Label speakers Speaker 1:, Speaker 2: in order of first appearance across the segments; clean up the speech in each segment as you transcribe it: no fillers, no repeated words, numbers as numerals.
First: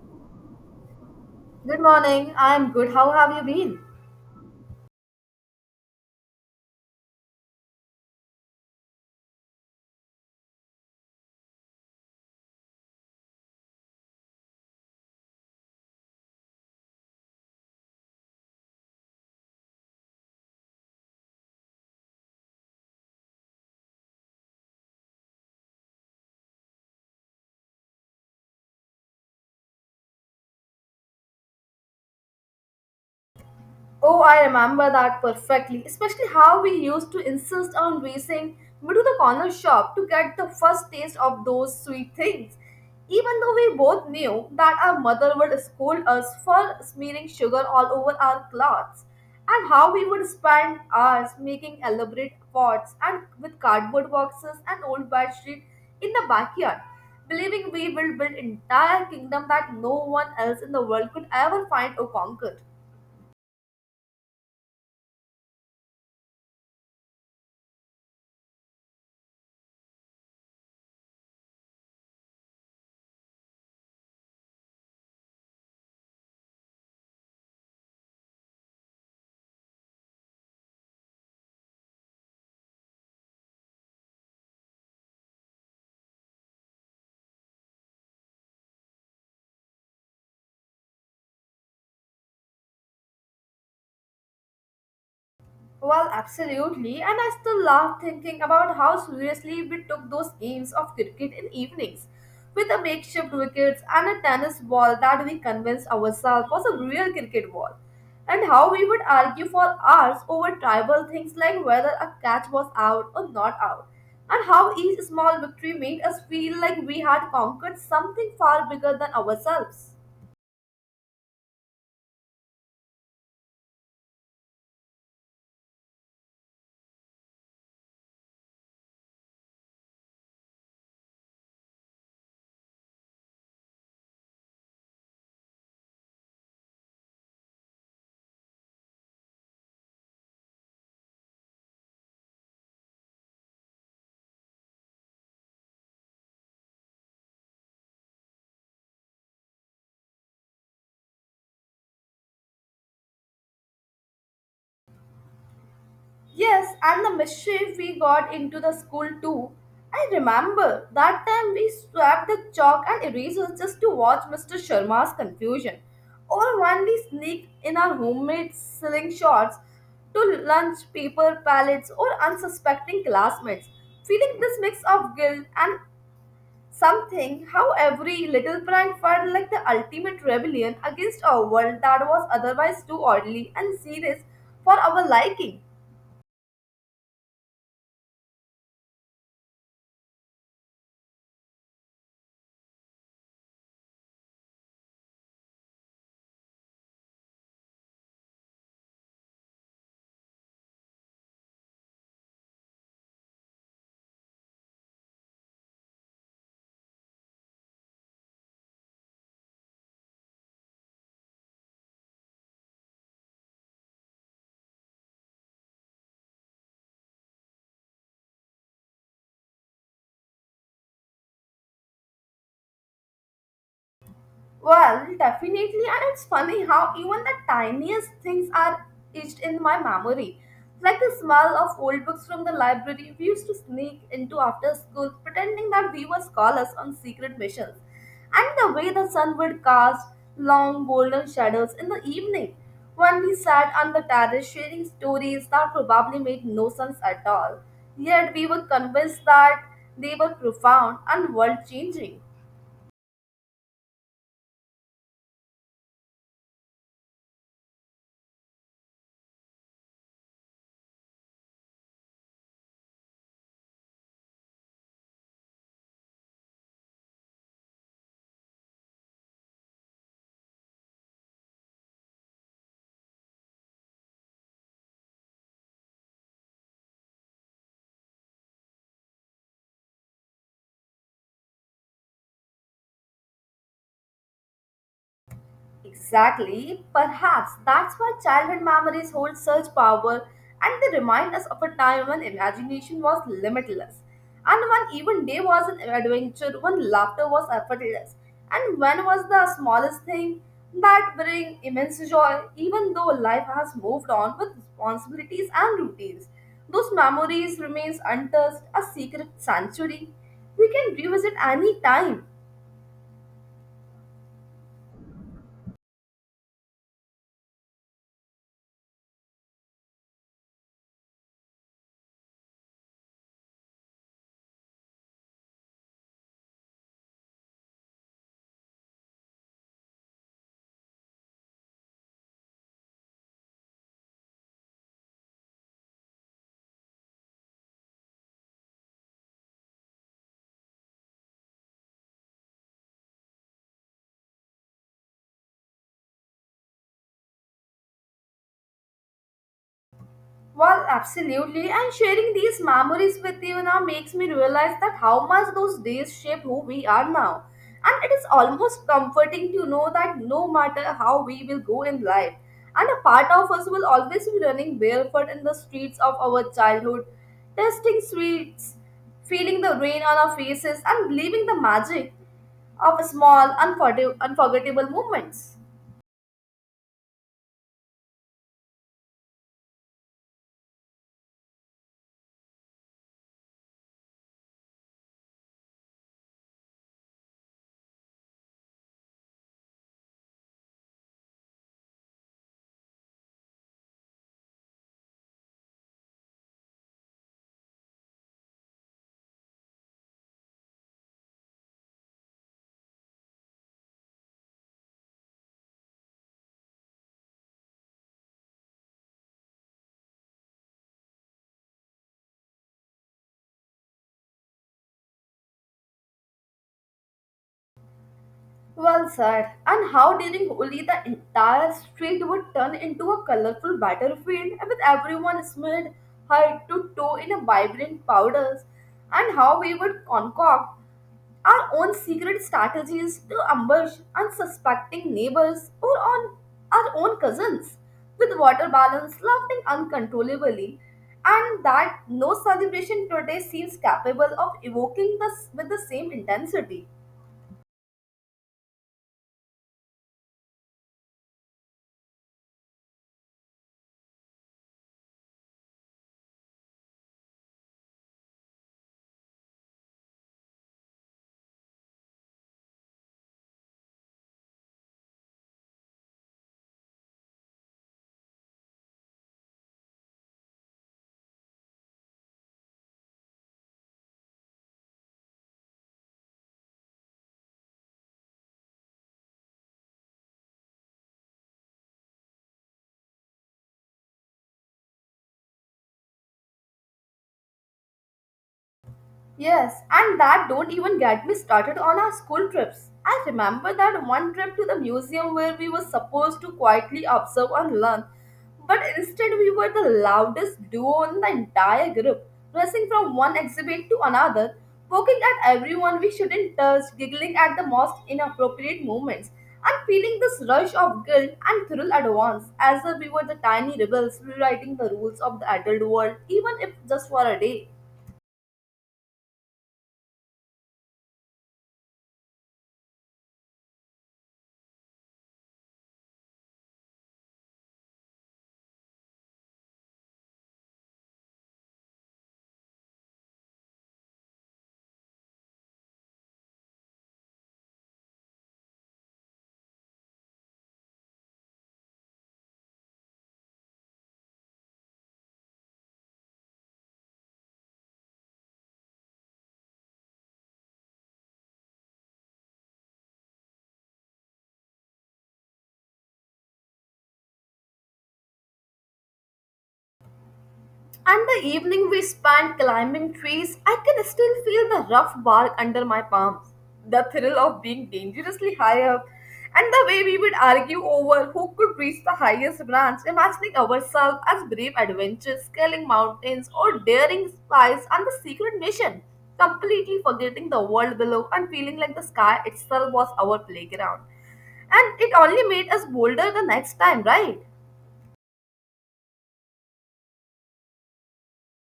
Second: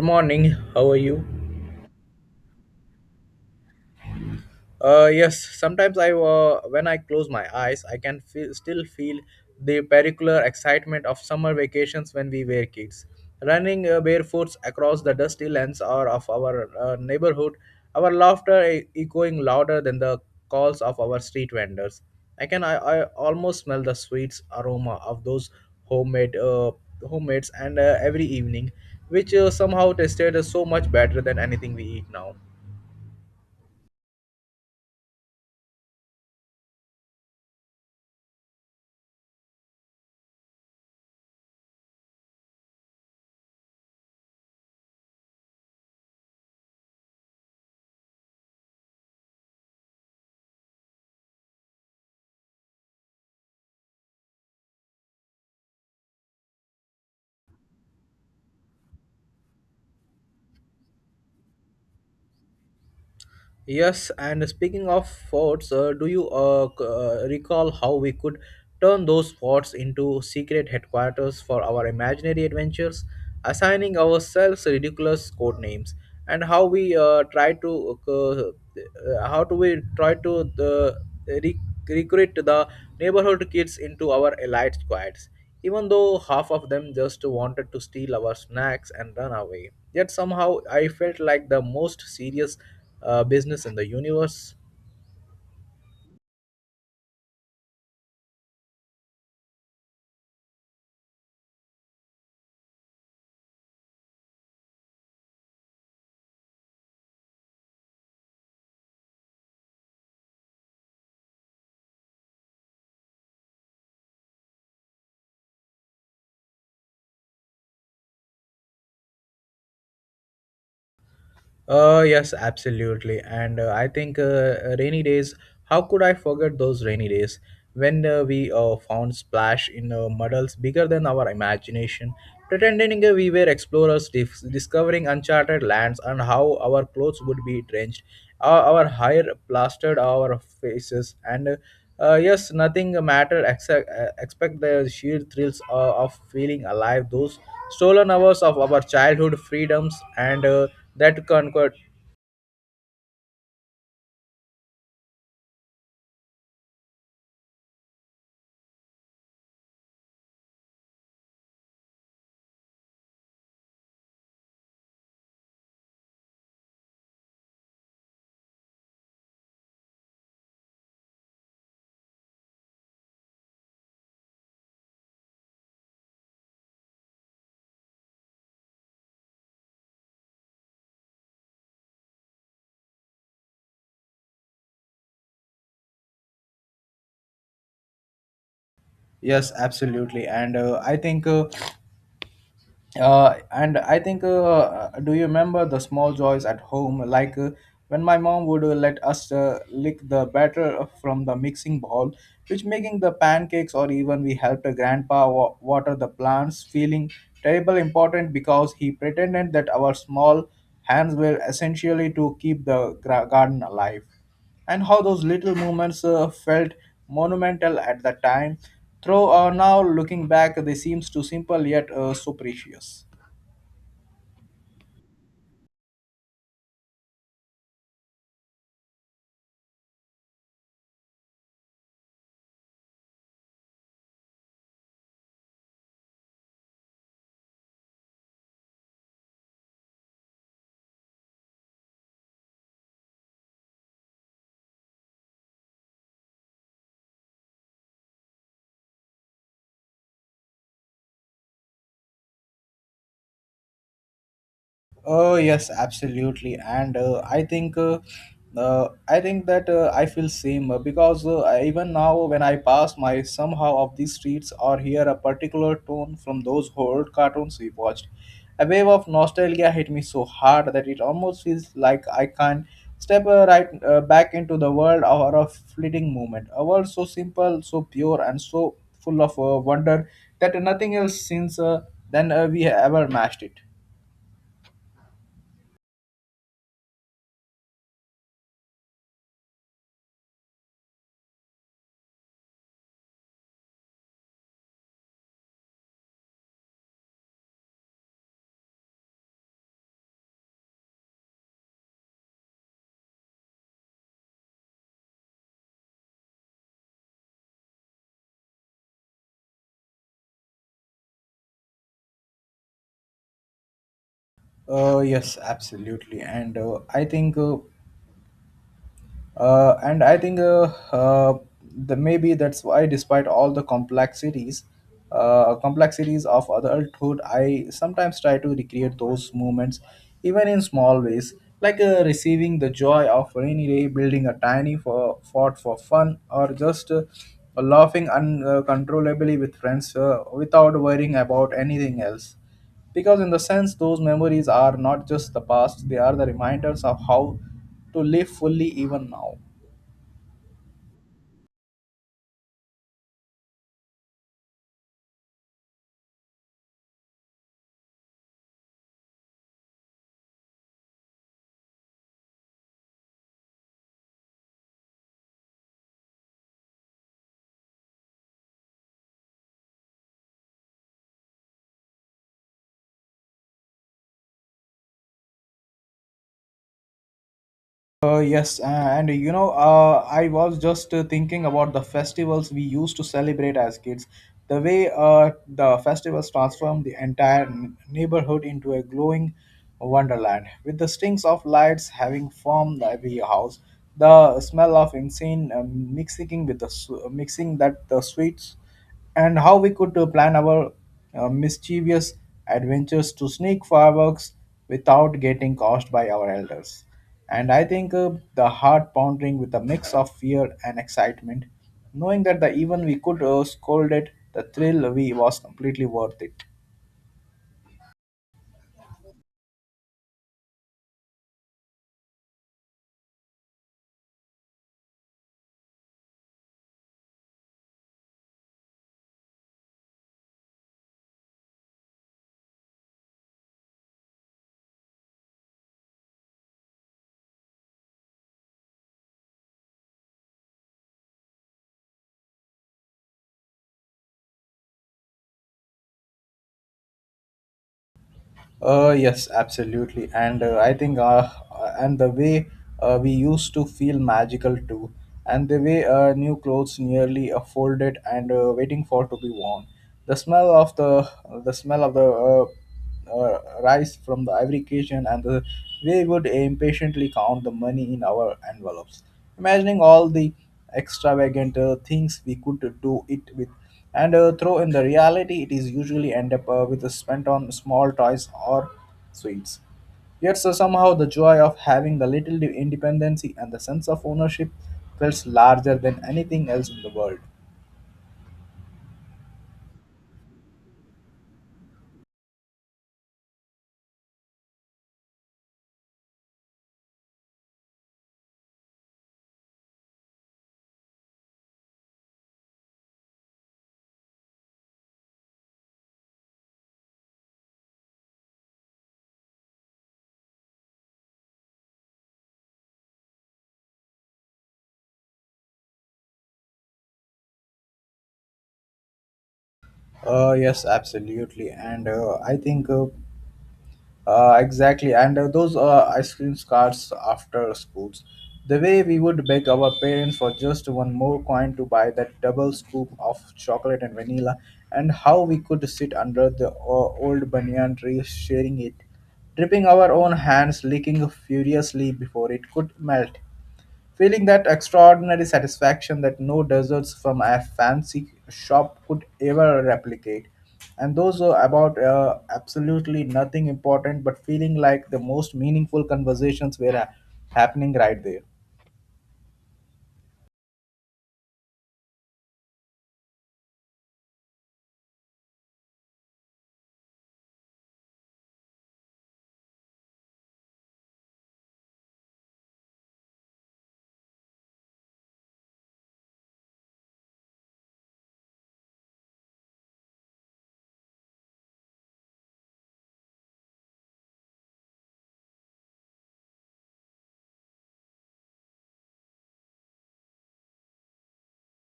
Speaker 1: Good morning. How are you?
Speaker 2: Good morning. I'm good. How have you been?
Speaker 1: Yes. Sometimes when I close my eyes, I can still feel the pericular excitement of summer vacations when we were kids. Running barefoot across the dusty lands or of our neighborhood, our laughter echoing louder than the calls of our street vendors. I almost smell the sweet aroma of those homemade homemates and every evening, which somehow tasted so much better than anything we eat now.
Speaker 2: Oh, I remember that perfectly, especially how we used to insist on racing me to the corner shop to get the first taste of those sweet things. Even though we both knew that our mother would scold us for smearing sugar all over our clothes, and how we would spend hours making elaborate pots and with cardboard boxes and old bedsheet in the backyard, believing we will build entire kingdom that no one else in the world could ever find or conquer.
Speaker 1: Yes, and speaking of forts, do you recall how we could turn those forts into secret headquarters for our imaginary adventures, assigning ourselves ridiculous code names, and how do we try to re- recruit the neighborhood kids into our elite squads, even though half of them just wanted to steal our snacks and run away. Yet somehow I felt like the most serious business in the universe.
Speaker 2: Well, absolutely, and I still laugh thinking about how seriously we took those games of cricket in evenings with a makeshift wickets and a tennis ball that we convinced ourselves was a real cricket ball, and how we would argue for hours over tribal things like whether a catch was out or not out, and how each small victory made us feel like we had conquered something far bigger than ourselves.
Speaker 1: Yes, absolutely. And I think rainy days, how could I forget those rainy days when we found splash in muddles bigger than our imagination, pretending we were explorers discovering uncharted lands, and how our clothes would be drenched, our hair plastered our faces, and yes, nothing mattered except except the sheer thrills of feeling alive. Those stolen hours of our childhood freedoms and that conquered.
Speaker 2: Yes, and the mischief we got into the school too. I remember that time we swapped the chalk and erasers just to watch Mr. Sharma's confusion. Or when we sneaked in our homemade slingshots to lunch paper pallets or unsuspecting classmates, feeling this mix of guilt and something how every little prank felt like the ultimate rebellion against a world that was otherwise too orderly and serious for our liking.
Speaker 1: Yes, absolutely. And I think do you remember the small joys at home? Like when my mom would let us lick the batter from the mixing bowl, which making the pancakes, or even we helped grandpa water the plants, feeling terrible important because he pretended that our small hands were essentially to keep the garden alive, and how those little moments felt monumental at the time. Though now looking back, they seems too simple yet so precious.
Speaker 2: Well, definitely, and it's funny how even the tiniest things are etched in my memory. Like the smell of old books from the library we used to sneak into after school, pretending that we were scholars on secret missions. And the way the sun would cast long golden shadows in the evening when we sat on the terrace sharing stories that probably made no sense at all. Yet we were convinced that they were profound and world changing.
Speaker 1: Oh yes, absolutely, and I think that I feel same because even now, when I pass my somehow of these streets or hear a particular tone from those old cartoons we watched, a wave of nostalgia hit me so hard that it almost feels like I can step right back into the world or a fleeting moment, a world so simple, so pure, and so full of wonder that nothing else since then we ever matched it.
Speaker 2: Exactly. Perhaps that's why childhood memories hold such power and they remind us of a time when imagination was limitless and when even day was an adventure, when laughter was effortless, and when was the smallest thing that bring immense joy, even though life has moved on with responsibilities and routines. Those memories remains untouched, a secret sanctuary we can revisit any time.
Speaker 1: Yes, absolutely, and I think, uh, and I think, uh, uh, the maybe that's why, despite all the complexities of adulthood, I sometimes try to recreate those moments, even in small ways, like receiving the joy of rainy day, building a tiny fort for fun, or just laughing uncontrollably with friends without worrying about anything else, because in the sense, those memories are not just the past. They are the reminders of how to live fully even now.
Speaker 2: Well, absolutely. And sharing these memories with you now makes me realize that how much those days shaped who we are now. And it is almost comforting to know that no matter how we will go in life, and a part of us will always be running barefoot in the streets of our childhood, tasting sweets, feeling the rain on our faces, and believing the magic of small, unforgettable moments.
Speaker 1: Yes, and I was just thinking about the festivals we used to celebrate as kids. The festivals transformed the entire neighborhood into a glowing wonderland, with the strings of lights having formed every house, the smell of insane mixing with the mixing that the sweets, and how we could plan our mischievous adventures to sneak fireworks without getting caused by our elders. And I think the heart pounding with a mix of fear and excitement, knowing that the even we could scold it, the thrill we was completely worth it.
Speaker 2: Well said. And how during Holi the entire street would turn into a colorful battlefield with everyone smeared head to toe in a vibrant powders, and how we would concoct our own secret strategies to ambush unsuspecting neighbors or on our own cousins with water balloons, laughing uncontrollably, and that no celebration today seems capable of evoking this with the same intensity.
Speaker 1: Yes, absolutely. And I think, and the way we used to feel magical too, and the way new clothes nearly folded and waiting for to be worn. The smell of the the smell of the rice from the ivory kitchen, and the way we would impatiently count the money in our envelopes, imagining all the extravagant things we could do it with, and though in the reality it is usually end up with a spent on small toys or sweets, yet so somehow the joy of having the little independency and the sense of ownership feels larger than anything else in the world.
Speaker 2: Yes, and that don't even get me started on our school trips. I remember that one trip to the museum where we were supposed to quietly observe and learn, but instead we were the loudest duo in the entire group, racing from one exhibit to another, poking at everyone we shouldn't touch, giggling at the most inappropriate moments, and feeling this rush of guilt and thrill at once, as if we were the tiny rebels rewriting the rules of the adult world, even if just for a day.
Speaker 1: Yes, absolutely, and I think exactly, and those ice cream carts after schools. The way we would beg our parents for just one more coin to buy that double scoop of chocolate and vanilla, and how we could sit under the old banyan tree sharing it, dripping our own hands, licking furiously before it could melt, feeling that extraordinary satisfaction that no desserts from a fancy shop could ever replicate. And those are about absolutely nothing important, but feeling like the most meaningful conversations were happening right there.
Speaker 2: And the evening we spent climbing trees, I can still feel the rough bark under my palms, the thrill of being dangerously high up, and the way we would argue over who could reach the highest branch, imagining ourselves as brave adventurers scaling mountains or daring spies on the secret mission, completely forgetting the world below and feeling like the sky itself was our playground. And it only made us bolder the next time, right?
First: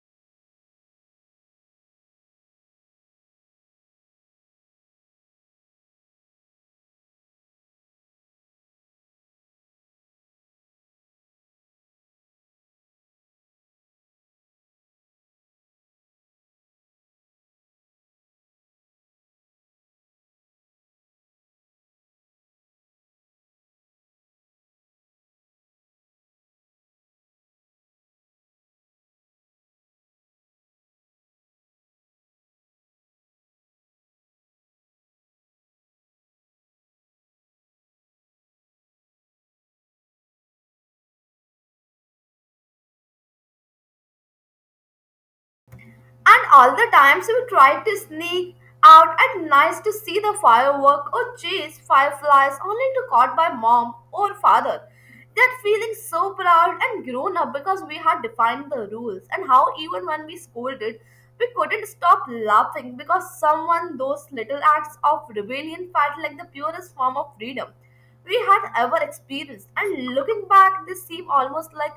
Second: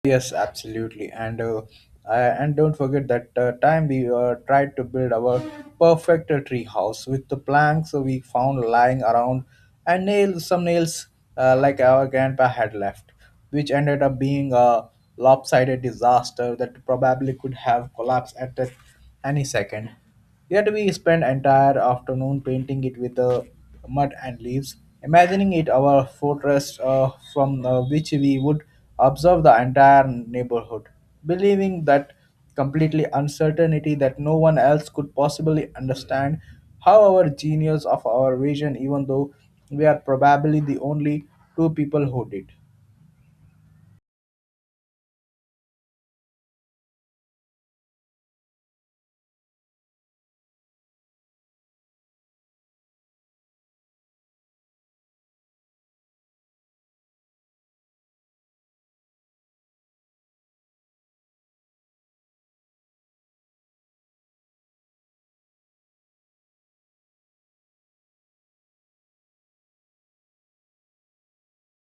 Speaker 1: Yes, absolutely, and don't forget that time we tried to build our perfect tree house with the planks so we found lying around and some nails like our grandpa had left, which ended up being a lopsided disaster that probably could have collapsed at any second. Yet we spend entire afternoon painting it with mud and leaves, imagining it our fortress from which we would observe the entire neighborhood, believing that completely uncertainty that no one else could possibly understand how our genius of our vision, even though we are probably the only two people who did.
Speaker 2: And all the times we tried to sneak out at nights to see the firework or chase fireflies only to caught by mom or father. That feeling so proud and grown up because we had defined the rules, and how even when we scolded, we couldn't stop laughing because someone those little acts of rebellion felt like the purest form of freedom we had ever experienced. And looking back, they seem almost like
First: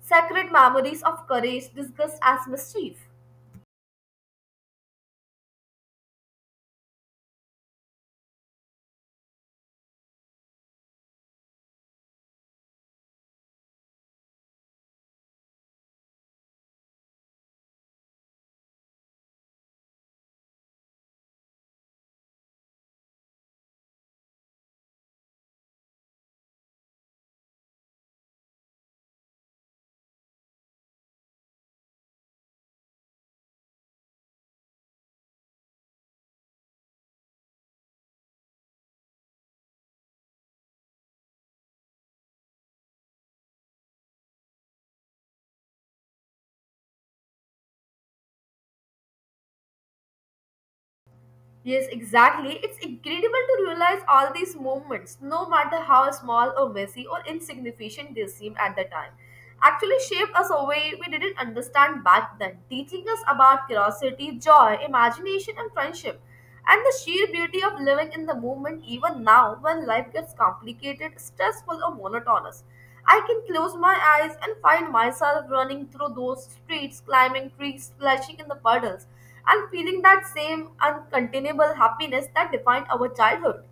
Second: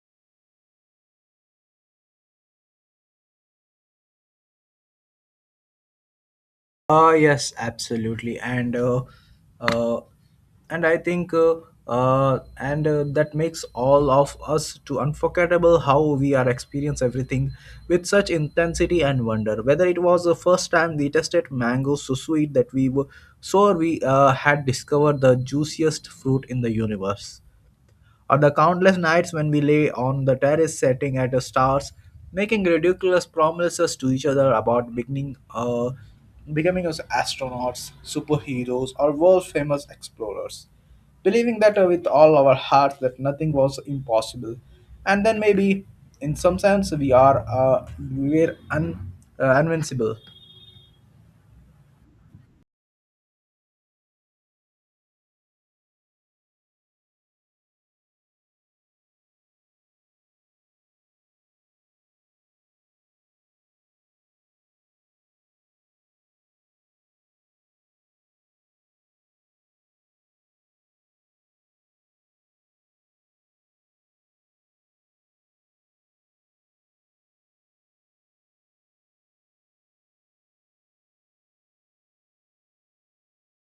Speaker 2: sacred memories of courage disguised as mischief.
Speaker 1: Yes, absolutely, uh, and I think and that makes all of us to unforgettable how we are experience everything with such intensity and wonder. Whether it was the first time we tasted mango so sweet that we were so we had discovered the juiciest fruit in the universe, or the countless nights when we lay on the terrace setting at the stars, making ridiculous promises to each other about becoming as astronauts, superheroes, or world famous explorers, believing that with all our hearts that nothing was impossible. And then maybe, in some sense, we are we we're un- invincible.
Speaker 2: Yes, exactly. It's incredible to realize all these movements, no matter how small or messy or insignificant they seem at the time, actually shaped us a way we didn't understand back then, teaching us about curiosity, joy, imagination, and friendship, and the sheer beauty of living in the moment even now when life gets complicated, stressful, or monotonous. I can close my eyes and find myself running through those streets, climbing trees, splashing in the puddles, and feeling that same uncontainable happiness that defined our childhood.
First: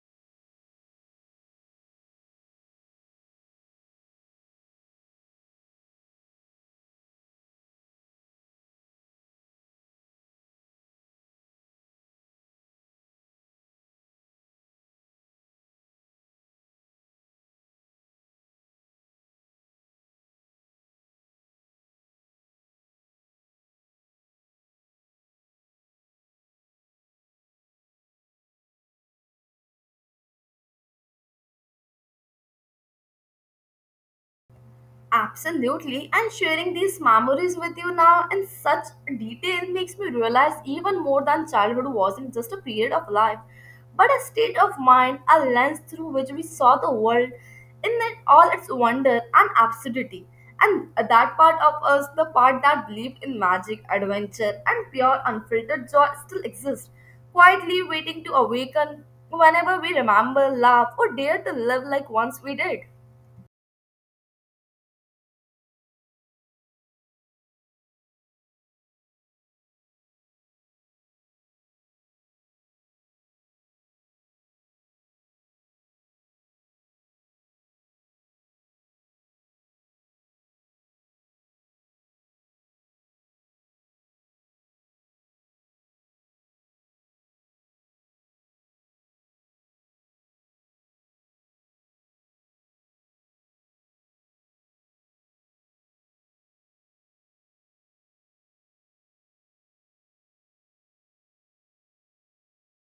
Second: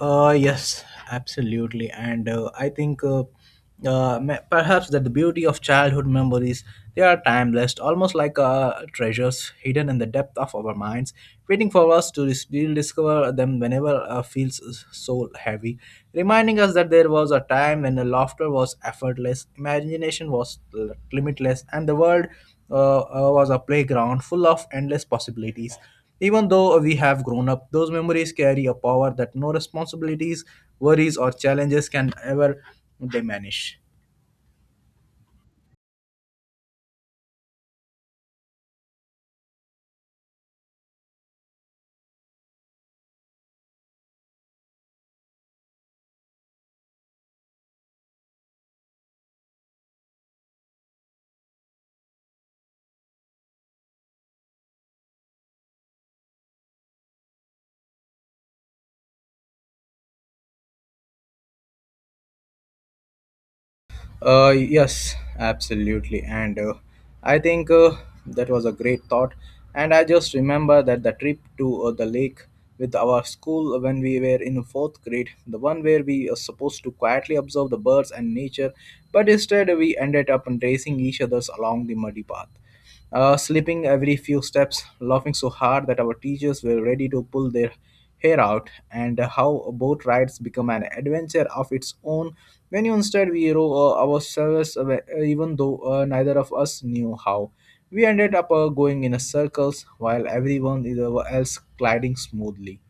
Speaker 1: Yes, absolutely. And I think perhaps that the beauty of childhood memories, they are timeless, almost like treasures hidden in the depth of our minds, waiting for us to rediscover them whenever feels so heavy, reminding us that there was a time when the laughter was effortless, imagination was limitless, and the world was a playground full of endless possibilities. Even though we have grown up, those memories carry a power that no responsibilities, worries, or challenges can ever diminish.
Speaker 2: Absolutely, and sharing these memories with you now in such detail makes me realize even more than childhood wasn't just a period of life, but a state of mind, a lens through which we saw the world in it, all its wonder and absurdity. And that part of us, the part that believed in magic, adventure, and pure unfiltered joy, still exists, quietly waiting to awaken whenever we remember, laugh, or dare to live like once we did.
Speaker 1: Yes, absolutely. And I think that was a great thought. And I just remember that the trip to the lake with our school when we were in fourth grade, the one where we are supposed to quietly observe the birds and nature, but instead we ended up racing each others along the muddy path, slipping every few steps, laughing so hard that our teachers were ready to pull their hair out, and how boat rides become an adventure of its own when you instead we row ourselves, even though neither of us knew how. We ended up going in a circles while everyone else gliding smoothly.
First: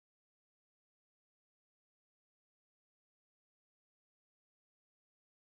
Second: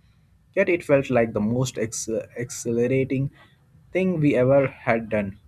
Speaker 1: Yet it felt like the most exhilarating thing we ever had done.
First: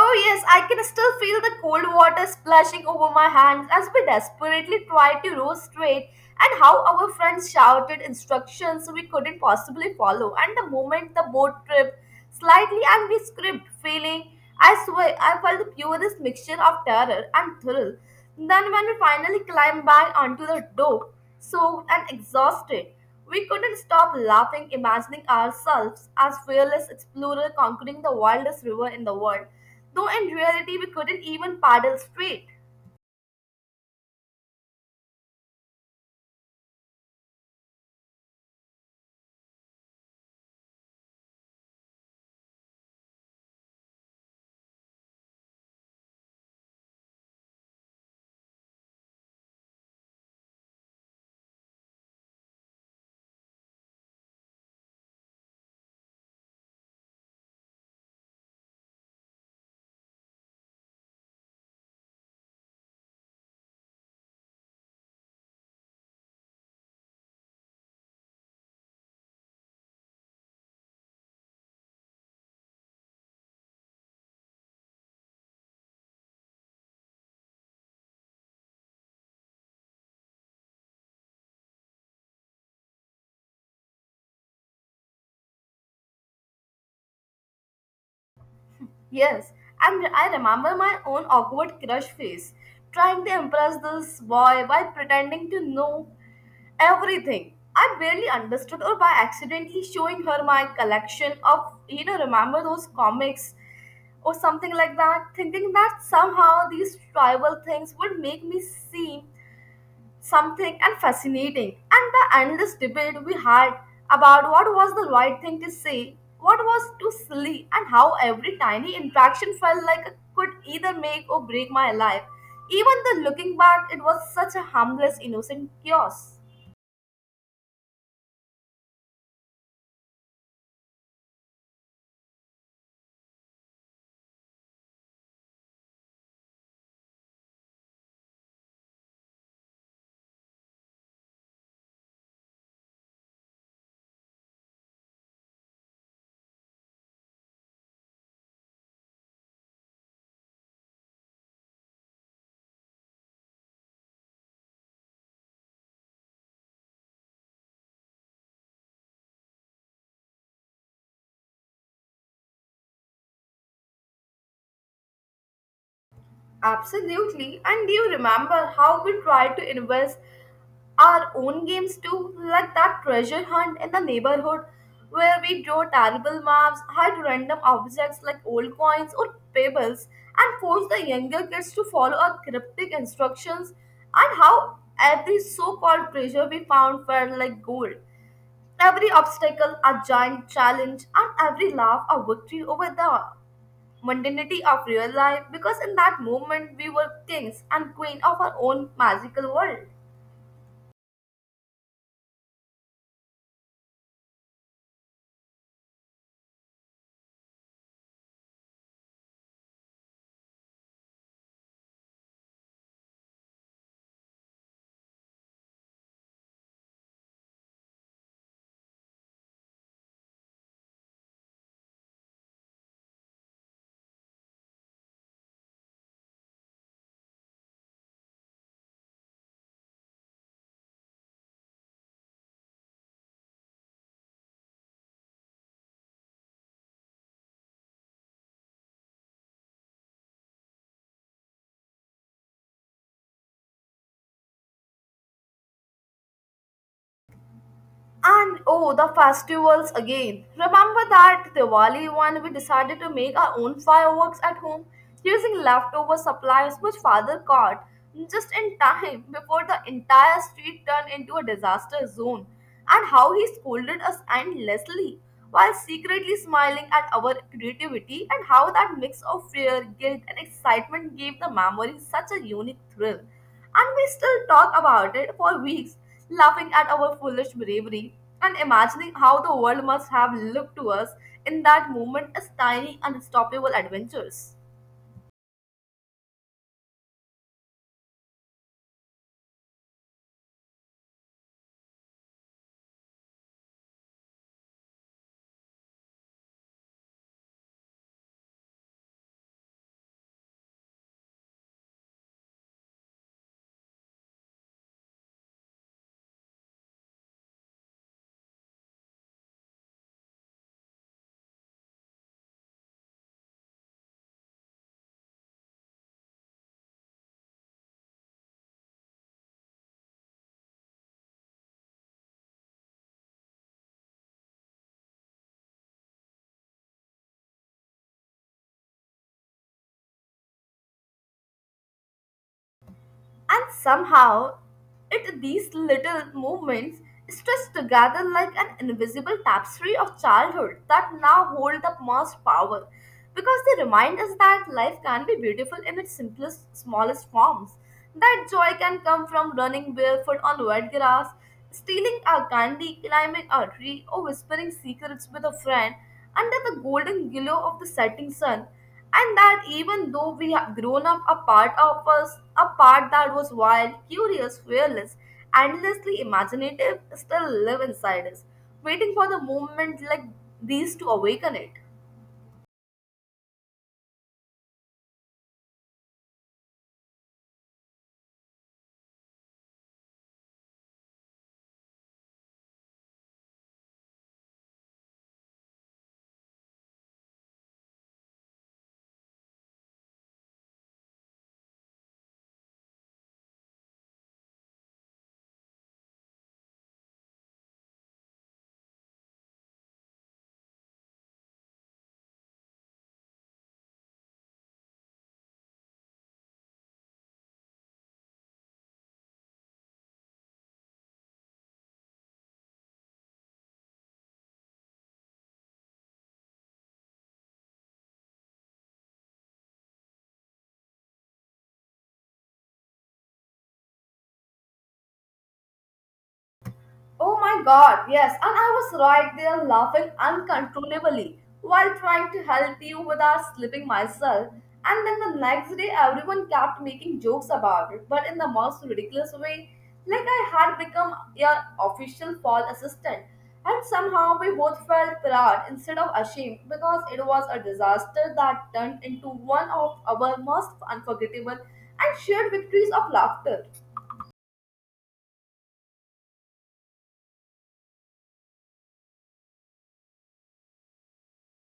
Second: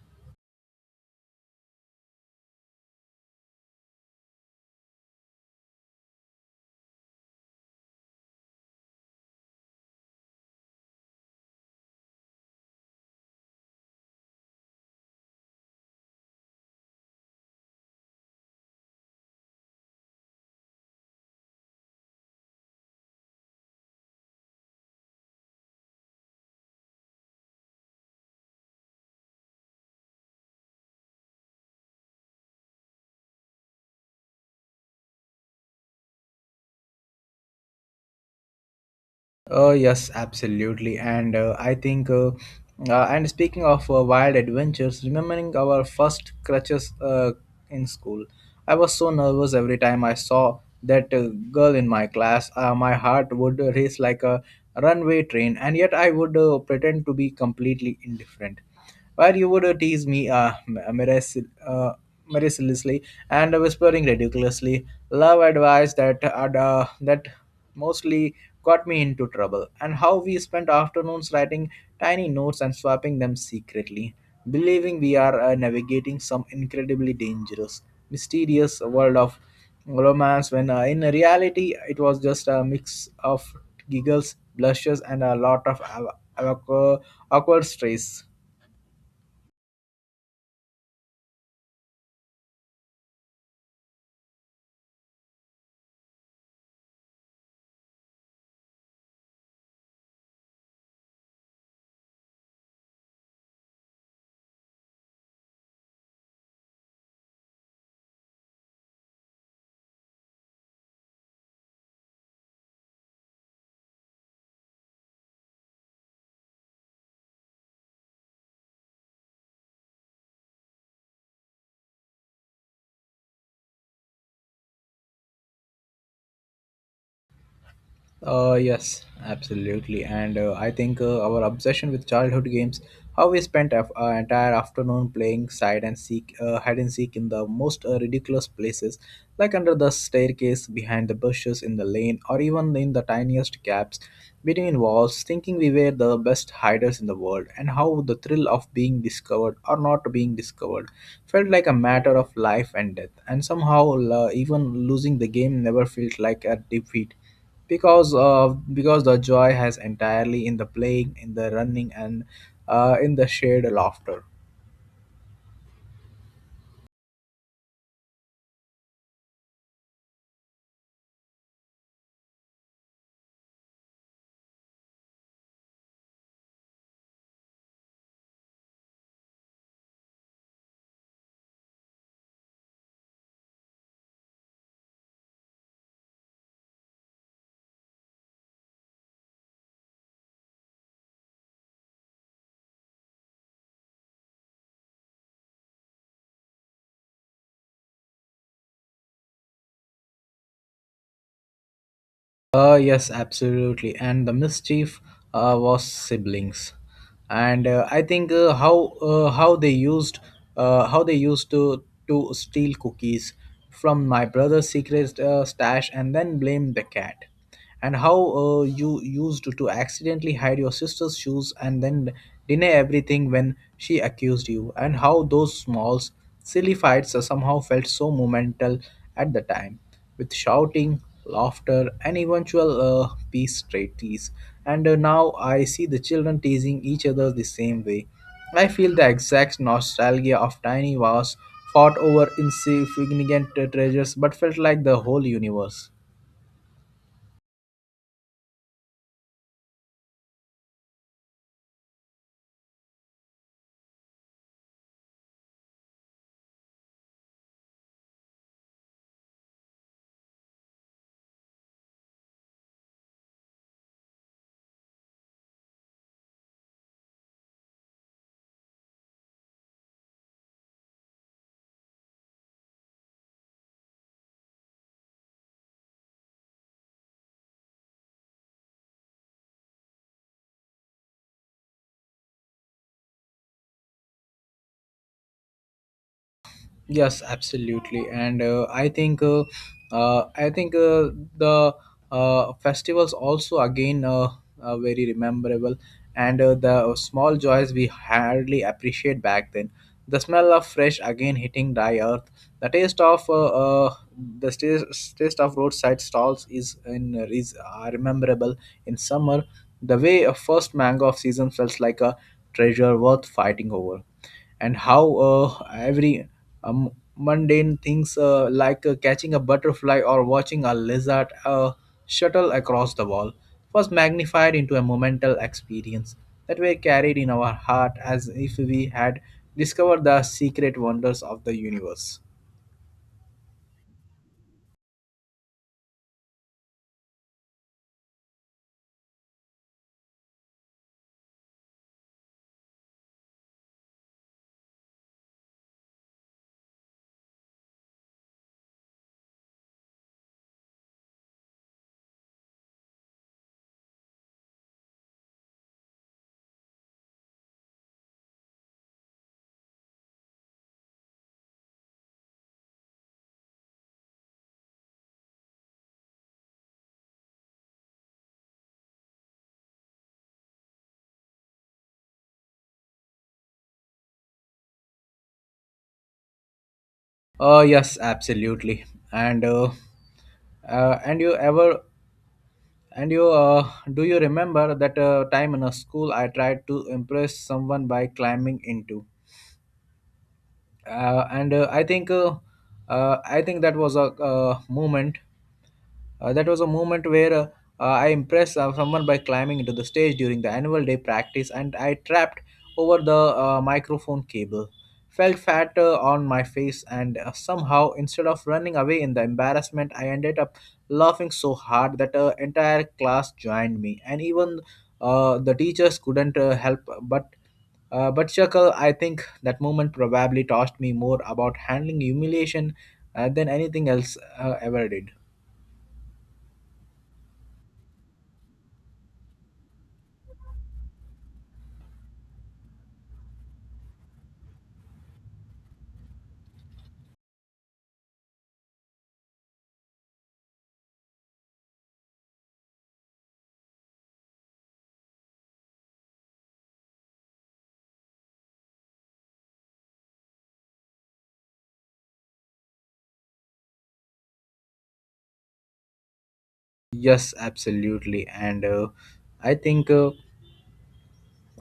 Speaker 2: Oh, yes, I can still feel the cold water splashing over my hands as we desperately tried to row straight, and how our friends shouted instructions we couldn't possibly follow. And the moment the boat tripped slightly and we scraped, feeling, I swear, I felt the purest mixture of terror and thrill. Then, when we finally climbed back onto the dock, soaked and exhausted, we couldn't stop laughing, imagining ourselves as fearless explorers conquering the wildest river in the world, though in reality we couldn't even paddle straight.
Speaker 1: Yes, absolutely. And and speaking of wild adventures, remembering our first crutches in school, I was so nervous every time I saw that girl in my class. My heart would race like a runway train, and yet I would pretend to be completely indifferent, where you would tease me mercilessly, and whispering ridiculously love advice that mostly got me into trouble, and how we spent afternoons writing tiny notes and swapping them secretly, believing we are navigating some incredibly dangerous, mysterious world of romance when in reality it was just a mix of giggles, blushes, and a lot of awkward strays.
Speaker 2: Yes, and I remember my own awkward crush face, trying to impress this boy while pretending to know everything. I barely understood, or by accidentally showing her my collection of, you know, remember those comics or something like that, thinking that somehow these tribal things would make me seem something and fascinating. And the endless debate we had about what was the right thing to say, what was too silly, and how every tiny interaction felt like it could either make or break my life. Even the looking back, it was such a harmless, innocent chaos.
Speaker 1: Yes, absolutely. And I think our obsession with childhood games, how we spent our entire afternoon playing hide and seek in the most ridiculous places, like under the staircase, behind the bushes, in the lane, or even in the tiniest gaps between walls, thinking we were the best hiders in the world, and how the thrill of being discovered or not being discovered felt like a matter of life and death. And somehow, even losing the game never felt like a defeat because the joy has entirely in the playing in the running and in the shared laughter.
Speaker 2: Absolutely. And do you remember how we tried to invest our own games too? Like that treasure hunt in the neighborhood where we drew terrible maps, hide random objects like old coins or pebbles, and force the younger kids to follow our cryptic instructions, and how every so called treasure we found felt like gold. Every obstacle a giant challenge, and every laugh a victory over the mundanity of real life, because in that moment we were kings and queen of our own magical world.
Speaker 1: Yes, absolutely, and the mischief was siblings. And I think how uh, how they used how they used to steal cookies from my brother's secret stash and then blame the cat. And how, you used to accidentally hide your sister's shoes and then deny everything when she accused you, and how those small, silly fights somehow felt so momental at the time, with shouting, laughter, and eventual peace treaties. And now I see the children teasing each other the same way. I feel the exact nostalgia of tiny wars fought over insignificant treasures, but felt like the whole universe.
Speaker 2: And oh, the festivals again. Remember that Diwali one we decided to make our own fireworks at home using leftover supplies, which father caught just in time before the entire street turned into a disaster zone. And how he scolded us endlessly while secretly smiling at our creativity, and how that mix of fear, guilt and excitement gave the memory such a unique thrill. And we still talk about it for weeks, laughing at our foolish bravery and imagining how the world must have looked to us in that moment as tiny, unstoppable adventures.
Speaker 1: Yes, absolutely, and I think the festivals also again, very rememberable, and the small joys we hardly appreciate back then. The smell of fresh again hitting dry earth, the taste of uh, the taste of roadside stalls is in is are memorable in summer. The way a first mango of season felt like a treasure worth fighting over, and how every mundane things like catching a butterfly or watching a lizard shuttle across the wall was magnified into a momental experience that were carried in our heart as if we had discovered the secret wonders of the universe.
Speaker 2: And somehow, it these little movements stretch together like an invisible tapestry of childhood that now hold the most power, because they remind us that life can be beautiful in its simplest, smallest forms. That joy can come from running barefoot on wet grass, stealing a candy, climbing a tree, or whispering secrets with a friend under the golden glow of the setting sun, and that even though we have grown up, a part of us, a part that was wild, curious, fearless, endlessly imaginative, still live inside us, waiting for the moment like these to awaken it.
Speaker 1: Yes, absolutely. And uh, and you ever and you do you remember that time in a school I tried to impress someone by climbing into and I think that was a, moment that was a moment where I impressed someone by climbing into the stage during the annual day practice, and I trapped over the microphone cable. Felt fat on my face, and somehow, instead of running away in the embarrassment, I ended up laughing so hard that entire class joined me, and even the teachers couldn't help but but chuckle. I think that moment probably taught me more about handling humiliation than anything else ever did.
Speaker 2: Oh my god, yes, and I was right there laughing uncontrollably while trying to help you without slipping myself. And then the next day, everyone kept making jokes about it, but in the most ridiculous way. Like I had become your official fall assistant, and somehow we both felt proud instead of ashamed because it was a disaster that turned into one of our most unforgettable and shared victories of laughter.
Speaker 1: Yes, absolutely. And I think uh,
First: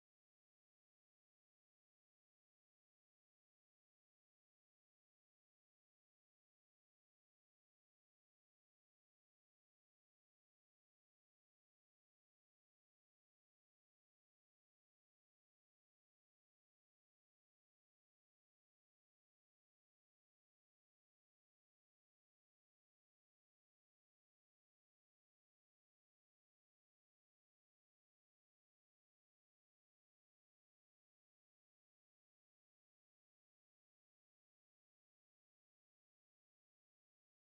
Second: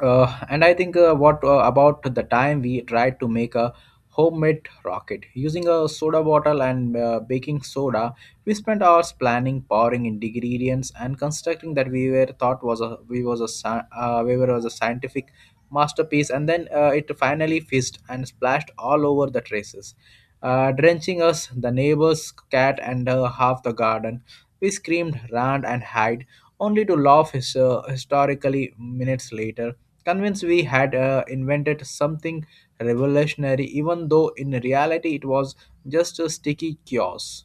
Speaker 1: I think what about the time we tried to make a homemade rocket using a soda bottle and baking soda. We spent hours planning, pouring in ingredients, and constructing that we were thought was a we was a sci- we were was a scientific masterpiece. And then it finally fizzed and splashed all over the traces, drenching us, the neighbor's cat, and half the garden. We screamed, ran, and hid, only to laugh his, historically minutes later, convinced we had invented something revolutionary, even though in reality it was just a sticky chaos.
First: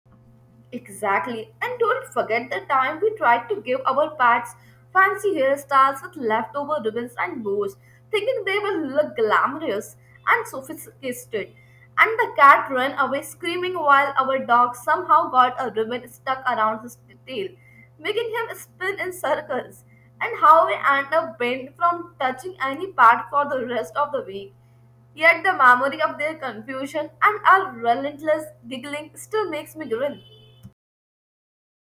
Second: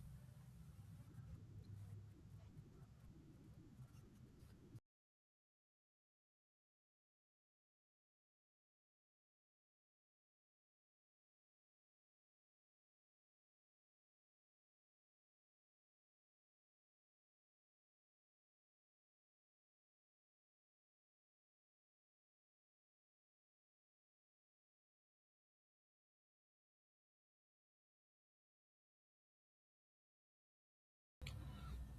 Speaker 2: Exactly. And don't forget the time we tried to give our pets fancy hairstyles with leftover ribbons and bows, thinking they will look glamorous and sophisticated. And the cat ran away screaming while our dog somehow got a ribbon stuck around his tail, making him spin in circles. And how we end up banned from touching any part for the rest of the week. Yet the memory of their confusion and our relentless giggling still makes me grin.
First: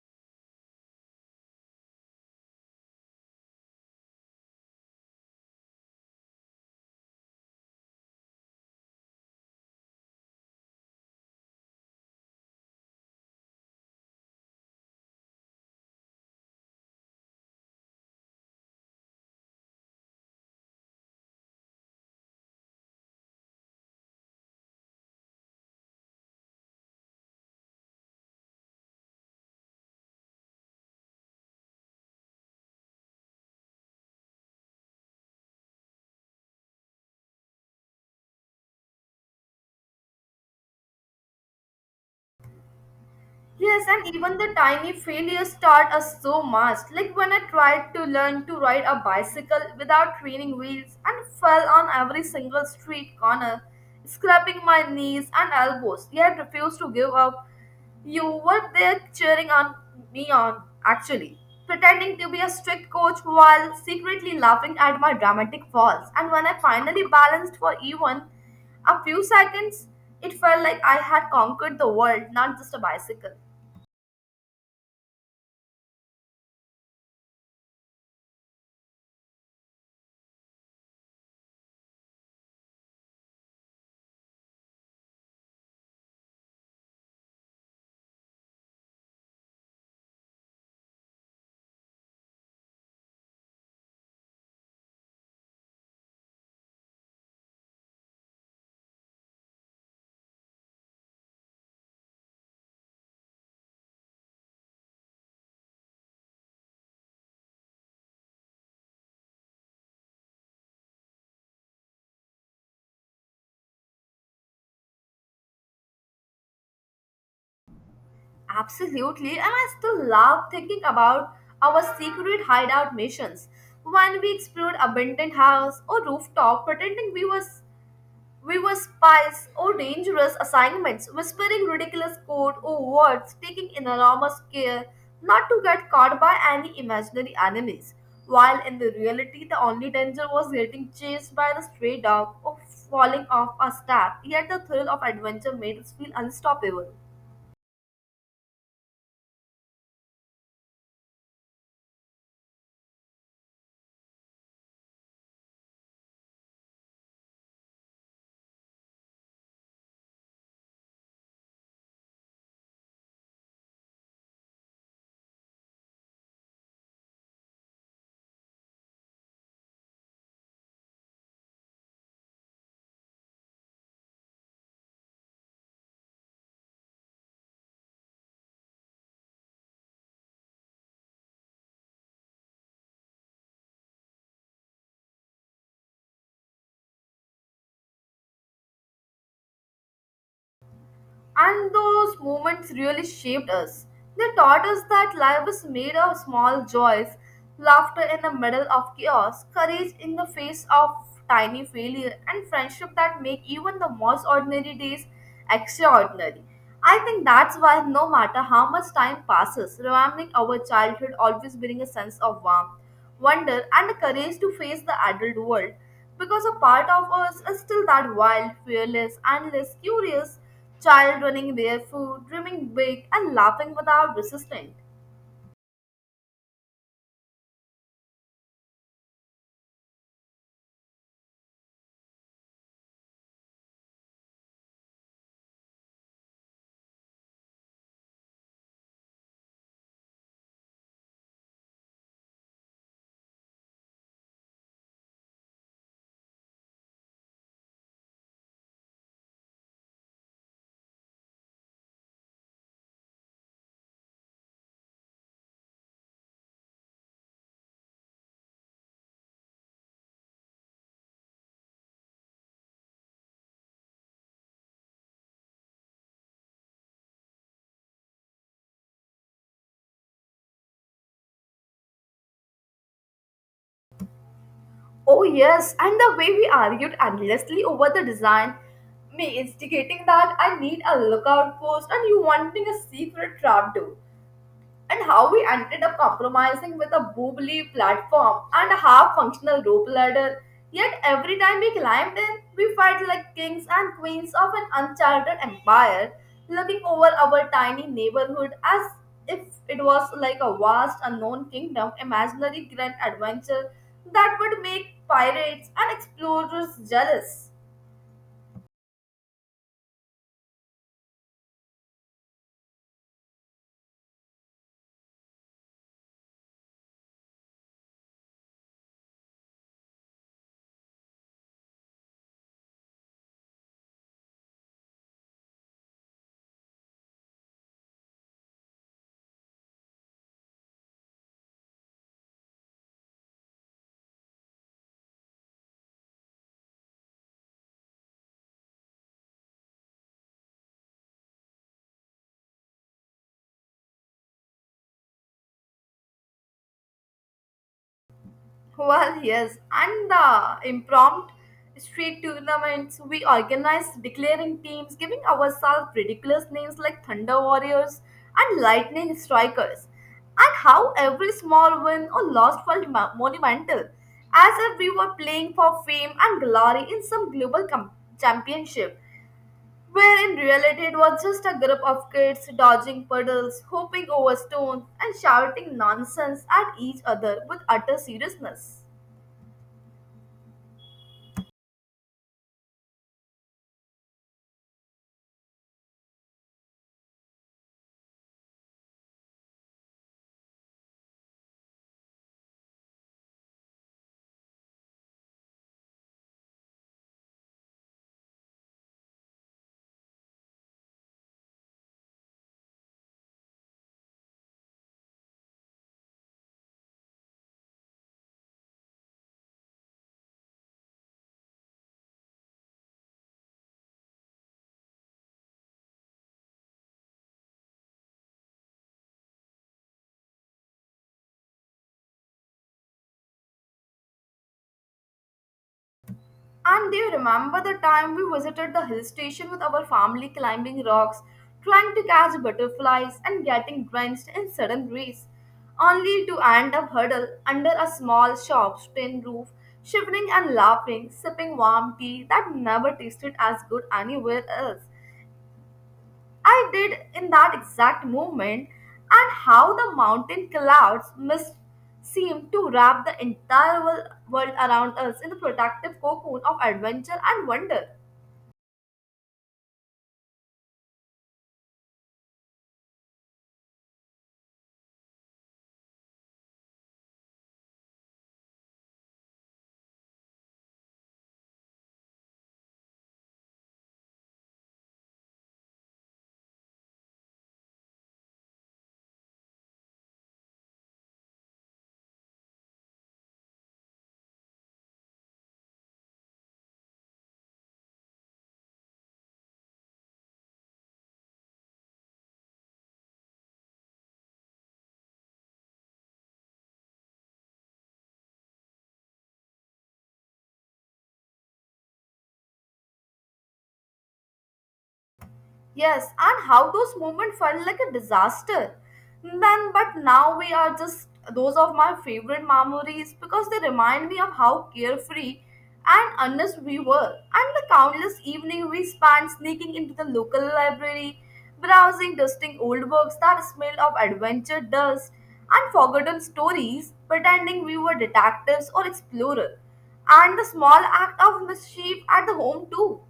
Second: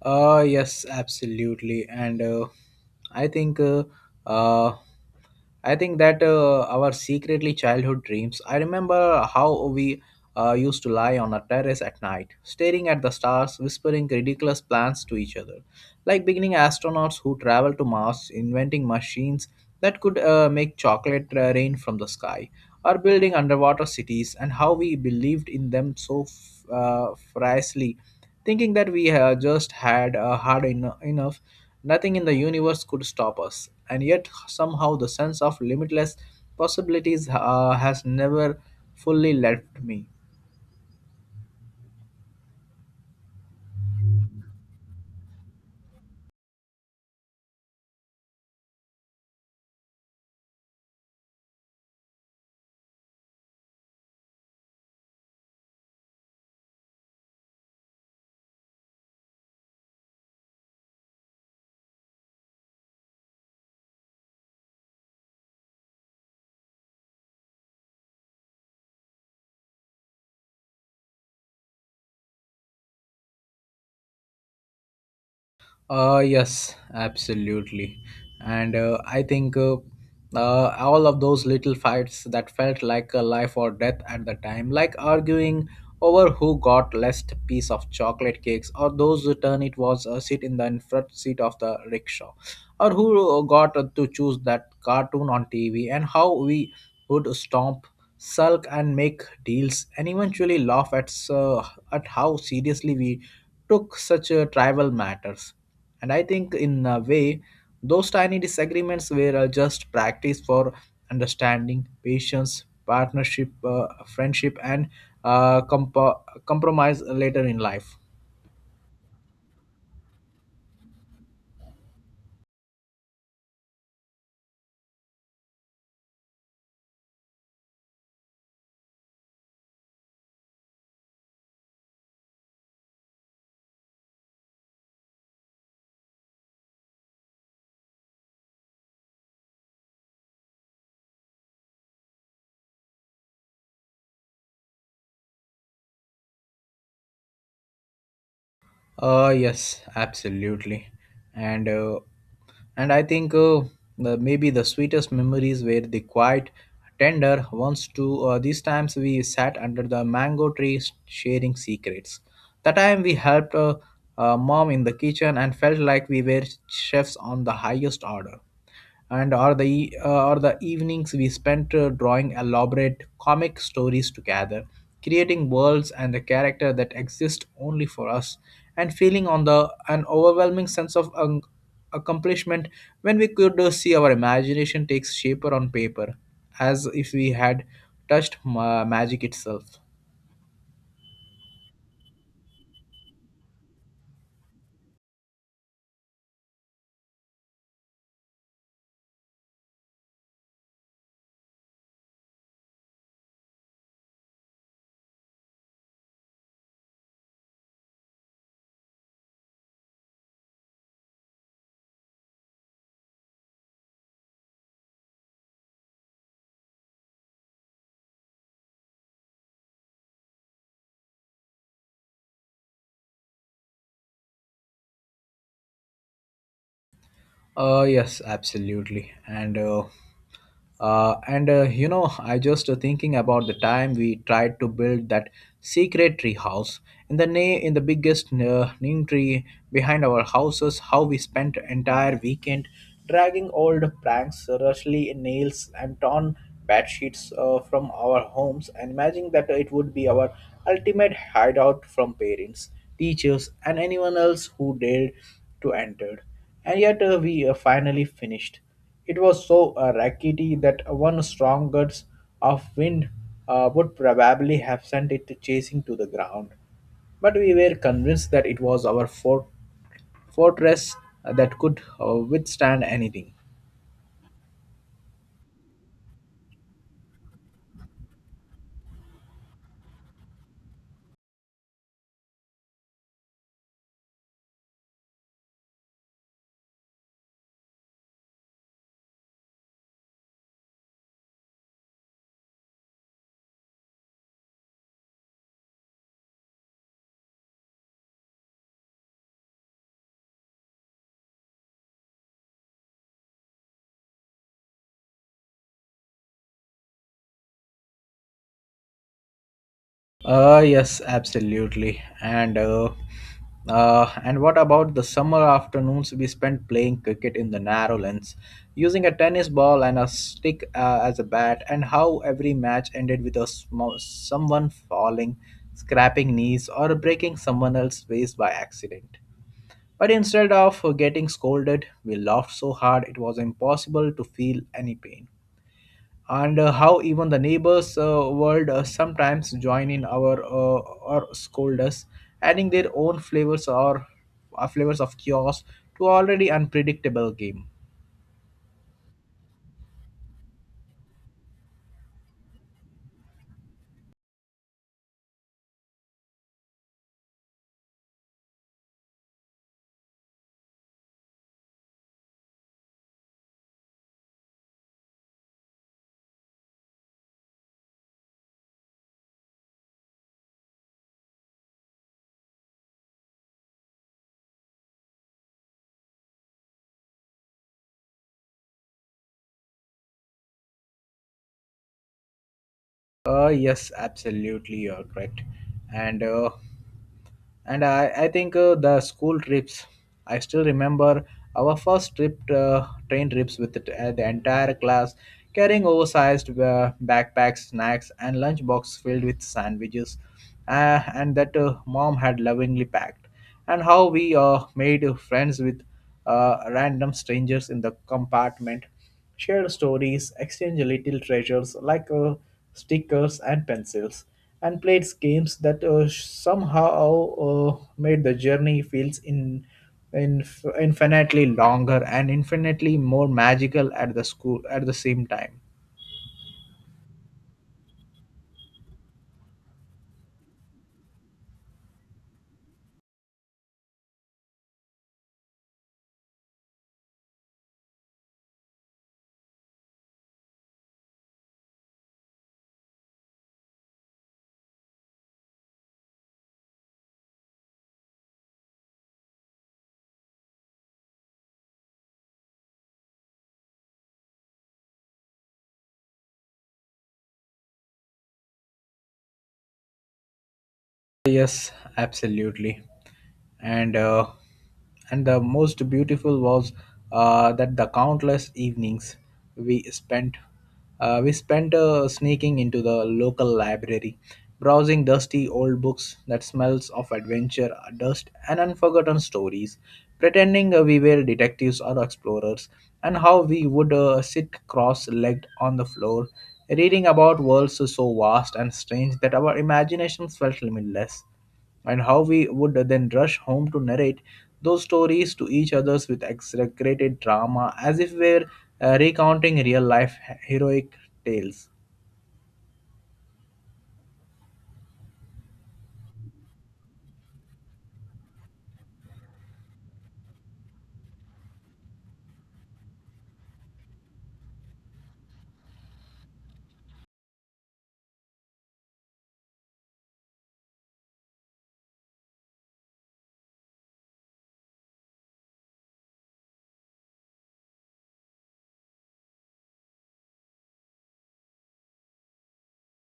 Speaker 1: Yes, absolutely, and I think uh, uh, I think that our secretly childhood dreams. I remember how we used to lie on a terrace at night, staring at the stars, whispering ridiculous plans to each other, like beginning astronauts who travel to Mars, inventing machines that could make chocolate rain from the sky, or building underwater cities, and how we believed in them so fiercely, thinking that we had just had hard enough. Nothing in the universe could stop us, and yet somehow the sense of limitless possibilities has never fully left me.
Speaker 2: Yes, and even the tiny failures start us so much. Like when I tried to learn to ride a bicycle without training wheels and fell on every single street corner, scraping my knees and elbows, yet refused to give up. You were there cheering on me on, actually, pretending to be a strict coach while secretly laughing at my dramatic falls. And when I finally balanced for even a few seconds, it felt like I had conquered the world, not just a bicycle.
Speaker 1: Yes, absolutely. And I think all of those little fights that felt like a life or death at the time, like arguing over who got less piece of chocolate cakes, or those who turn it was a seat in the front seat of the rickshaw, or who got to choose that cartoon on TV, and how we would stomp, sulk, and make deals, and eventually laugh at at how seriously we took such tribal matters. And I think, in a way, those tiny disagreements were just practice for understanding, patience, partnership, friendship, and compromise later in life.
Speaker 2: Absolutely, and I still love thinking about our secret hideout missions when we explored abandoned house or rooftop, pretending we were spies or dangerous assignments, whispering ridiculous code or words, taking enormous care not to get caught by any imaginary enemies. While in the reality, the only danger was getting chased by the stray dog or falling off a step. Yet the thrill of adventure made us feel unstoppable.
Speaker 1: Yes, absolutely. And I think the, maybe the sweetest memories were the quiet, tender ones too. These times we sat under the mango tree sharing secrets. The time we helped mom in the kitchen and felt like we were chefs on the highest order, and or the or the evenings we spent drawing elaborate comic stories together, creating worlds and the character that exist only for us, and feeling on the an overwhelming sense of accomplishment when we could see our imagination takes shape on paper as if we had touched magic itself.
Speaker 2: And those moments really shaped us. They taught us that life is made of small joys, laughter in the middle of chaos, courage in the face of tiny failure, and friendship that make even the most ordinary days extraordinary. I think that's why no matter how much time passes, remembering our childhood always brings a sense of warmth, wonder, and the courage to face the adult world. Because a part of us is still that wild, fearless, and less curious child running barefoot, dreaming big, and laughing without resistance.
Speaker 1: Yes, absolutely, and you know, I just thinking about the time we tried to build that secret tree house in the in the biggest neem tree behind our houses. How we spent entire weekend dragging old pranks, rushly nails, and torn bed sheets from our homes, and imagining that it would be our ultimate hideout from parents, teachers, and anyone else who dared to enter. And yet we finally finished It was so rackety that one strong gust of wind would probably have sent it chasing to the ground. But we were convinced that it was our fortress that could withstand anything.
Speaker 2: Oh, yes, and the way we argued endlessly over the design, me instigating that I need a lookout post and you wanting a secret trap door. And how we ended up compromising with a boobly platform and a half functional rope ladder. Yet every time we climbed in, we felt like kings and queens of an uncharted empire, looking over our tiny neighborhood as if it was like a vast unknown kingdom, imaginary grand adventure that would make pirates and explorers jealous.
Speaker 1: Yes, absolutely. And what about the summer afternoons we spent playing cricket in the narrow lens, using a tennis ball and a stick as a bat, and how every match ended with a small, someone falling, scrapping knees, or breaking someone else's face by accident. But instead of getting scolded, we laughed so hard it was impossible to feel any pain. And how even the neighbors world sometimes join in our or scold us, adding their own flavors or flavors of chaos to already unpredictable game.
Speaker 2: Well, yes, and the impromptu street tournaments we organized, declaring teams, giving ourselves ridiculous names like Thunder Warriors and Lightning Strikers, and how every small win or loss felt monumental, as if we were playing for fame and glory in some global championship, where in reality it was just a group of kids dodging puddles, hopping over stones, and shouting nonsense at each other with utter seriousness.
Speaker 1: Yes, absolutely, you're correct. And I think the school trips. I still remember our first trip, train trips with the entire class, carrying oversized backpacks, snacks, and lunchbox filled with sandwiches, and that mom had lovingly packed. And how we made friends with random strangers in the compartment, share stories, exchange little treasures like stickers and pencils, and played games that somehow made the journey feels in infinitely longer and infinitely more magical at the school at the same time.
Speaker 2: And they remember the time we visited the hill station with our family climbing rocks, trying to catch butterflies, and getting drenched in sudden breeze, only to end up huddled under a small shop's tin roof, shivering and laughing, sipping warm tea that never tasted as good anywhere else. I did in that exact moment, and how the mountain clouds mist seemed to wrap the entire world around us in the protective cocoon of adventure and wonder.
Speaker 1: Yes, absolutely. And and the most beautiful was that the countless evenings we spent we spent sneaking into the local library, browsing dusty old books that smells of adventure, dust, and unforgotten stories, pretending we were detectives or explorers, and how we would sit cross-legged on the floor reading about worlds so vast and strange that our imaginations felt limitless, and how we would then rush home to narrate those stories to each other with exaggerated drama as if we were recounting real life heroic tales.
Speaker 2: Yes, and how those moments felt like a disaster. Then, but now we are just those of my favorite memories because they remind me of how carefree and honest we were, and the countless evening we spent sneaking into the local library, browsing, dusting old books that smelled of adventure dust and forgotten stories, pretending we were detectives or explorers, and the small act of mischief at the home too.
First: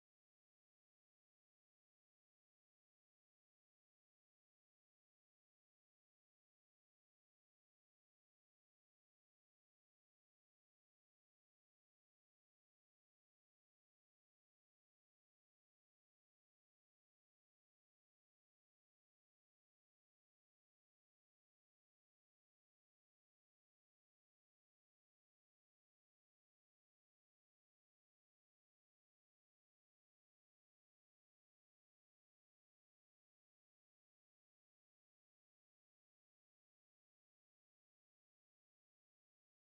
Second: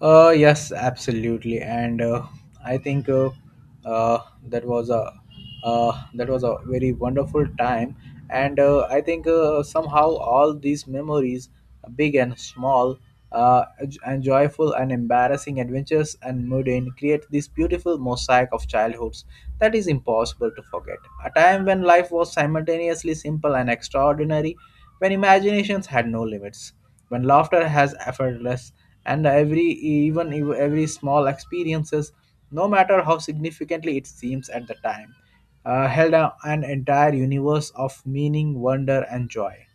Speaker 1: Yes, absolutely, and I think uh, that was a that was a very wonderful time, and I think somehow all these memories, big and small, and joyful and embarrassing adventures and mundane, create this beautiful mosaic of childhoods that is impossible to forget. A time when life was simultaneously simple and extraordinary, when imaginations had no limits, when laughter has effortless, and every every small experiences, no matter how significantly it seems at the time, held an entire universe of meaning, wonder, and joy.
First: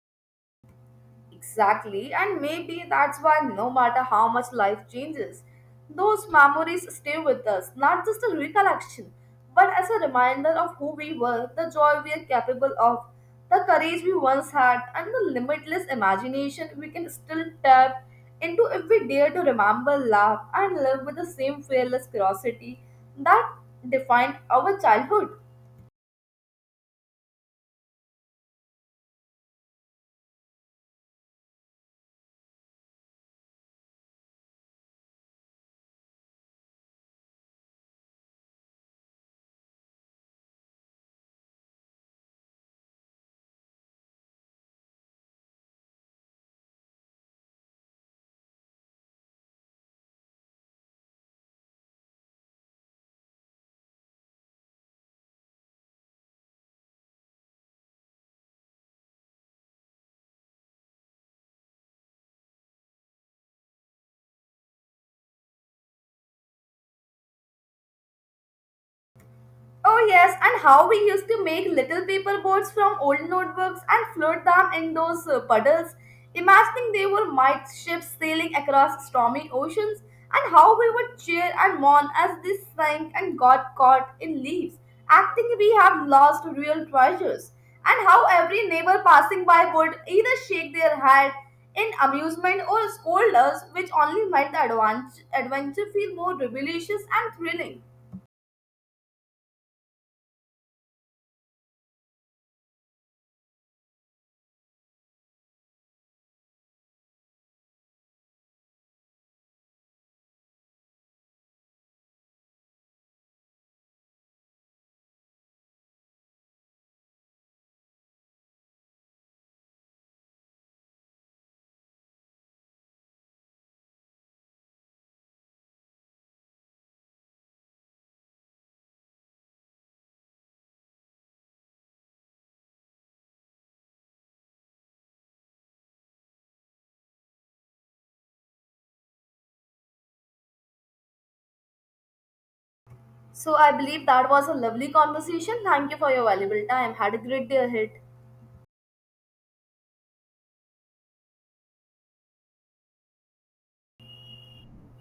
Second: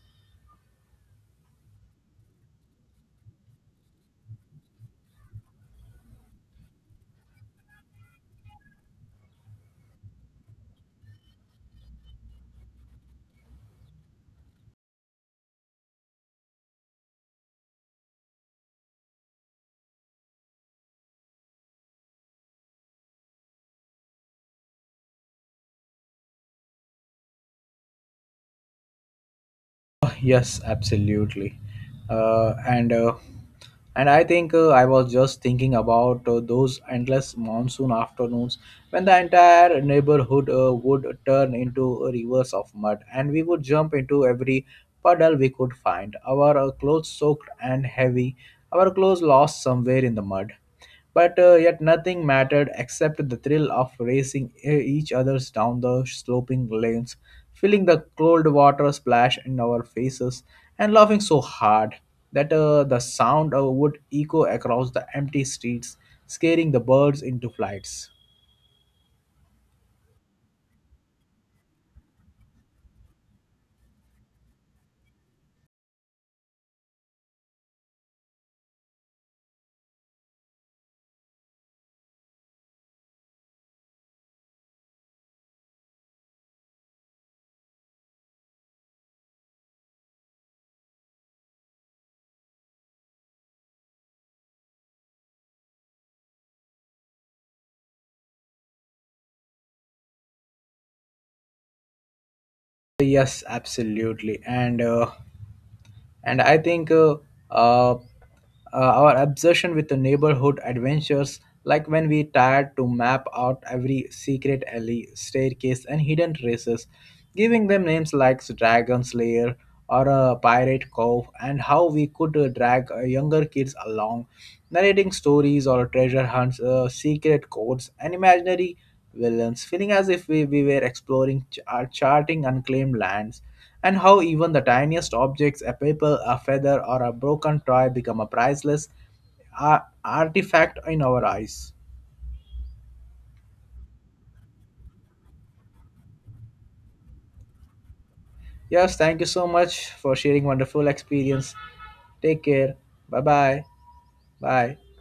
Speaker 2: Exactly, and maybe that's why no matter how much life changes, those memories stay with us, not just a recollection, but as a reminder of who we were, the joy we are capable of, the courage we once had, and the limitless imagination we can still tap into if we dare to remember, laugh, and live with the same fearless curiosity that defined our childhood.
Speaker 1: Oh, yes, absolutely. Uh, and uh, and I think I was just thinking about those endless monsoon afternoons when the entire neighborhood would turn into rivers of mud, and we would jump into every puddle we could find. Our clothes soaked and heavy, our clothes lost somewhere in the mud. But yet nothing mattered except the thrill of racing each other's down the sloping lanes, feeling the cold water splash in our faces, and laughing so hard that the sound would echo across the empty streets, scaring the birds into flights.
Speaker 2: Oh yes, and how we used to make little paper boats from old notebooks and float them in those puddles, imagining they were might ships sailing across stormy oceans, and how we would cheer and mourn as they sank and got caught in leaves, acting we have lost real treasures, and how every neighbor passing by would either shake their head in amusement or scold us, which only made the adventure feel more rebellious and thrilling.
Speaker 1: Yes, absolutely. And I think uh, uh, our obsession with the neighborhood adventures, like when we tried to map out every secret alley staircase and hidden traces, giving them names like dragon's lair or a pirate cove, and how we could drag younger kids along, narrating stories or treasure hunts, secret codes and imaginary Williams, feeling as if we were exploring charting unclaimed lands, and how even the tiniest objects, a paper, a feather, or a broken toy, become a priceless artifact in our eyes.
Speaker 2: So I believe that was a lovely conversation. Thank you for your valuable time. Had a great day ahead.
Speaker 1: Yes, thank you so much for sharing wonderful experience. Take care. Bye bye. Bye.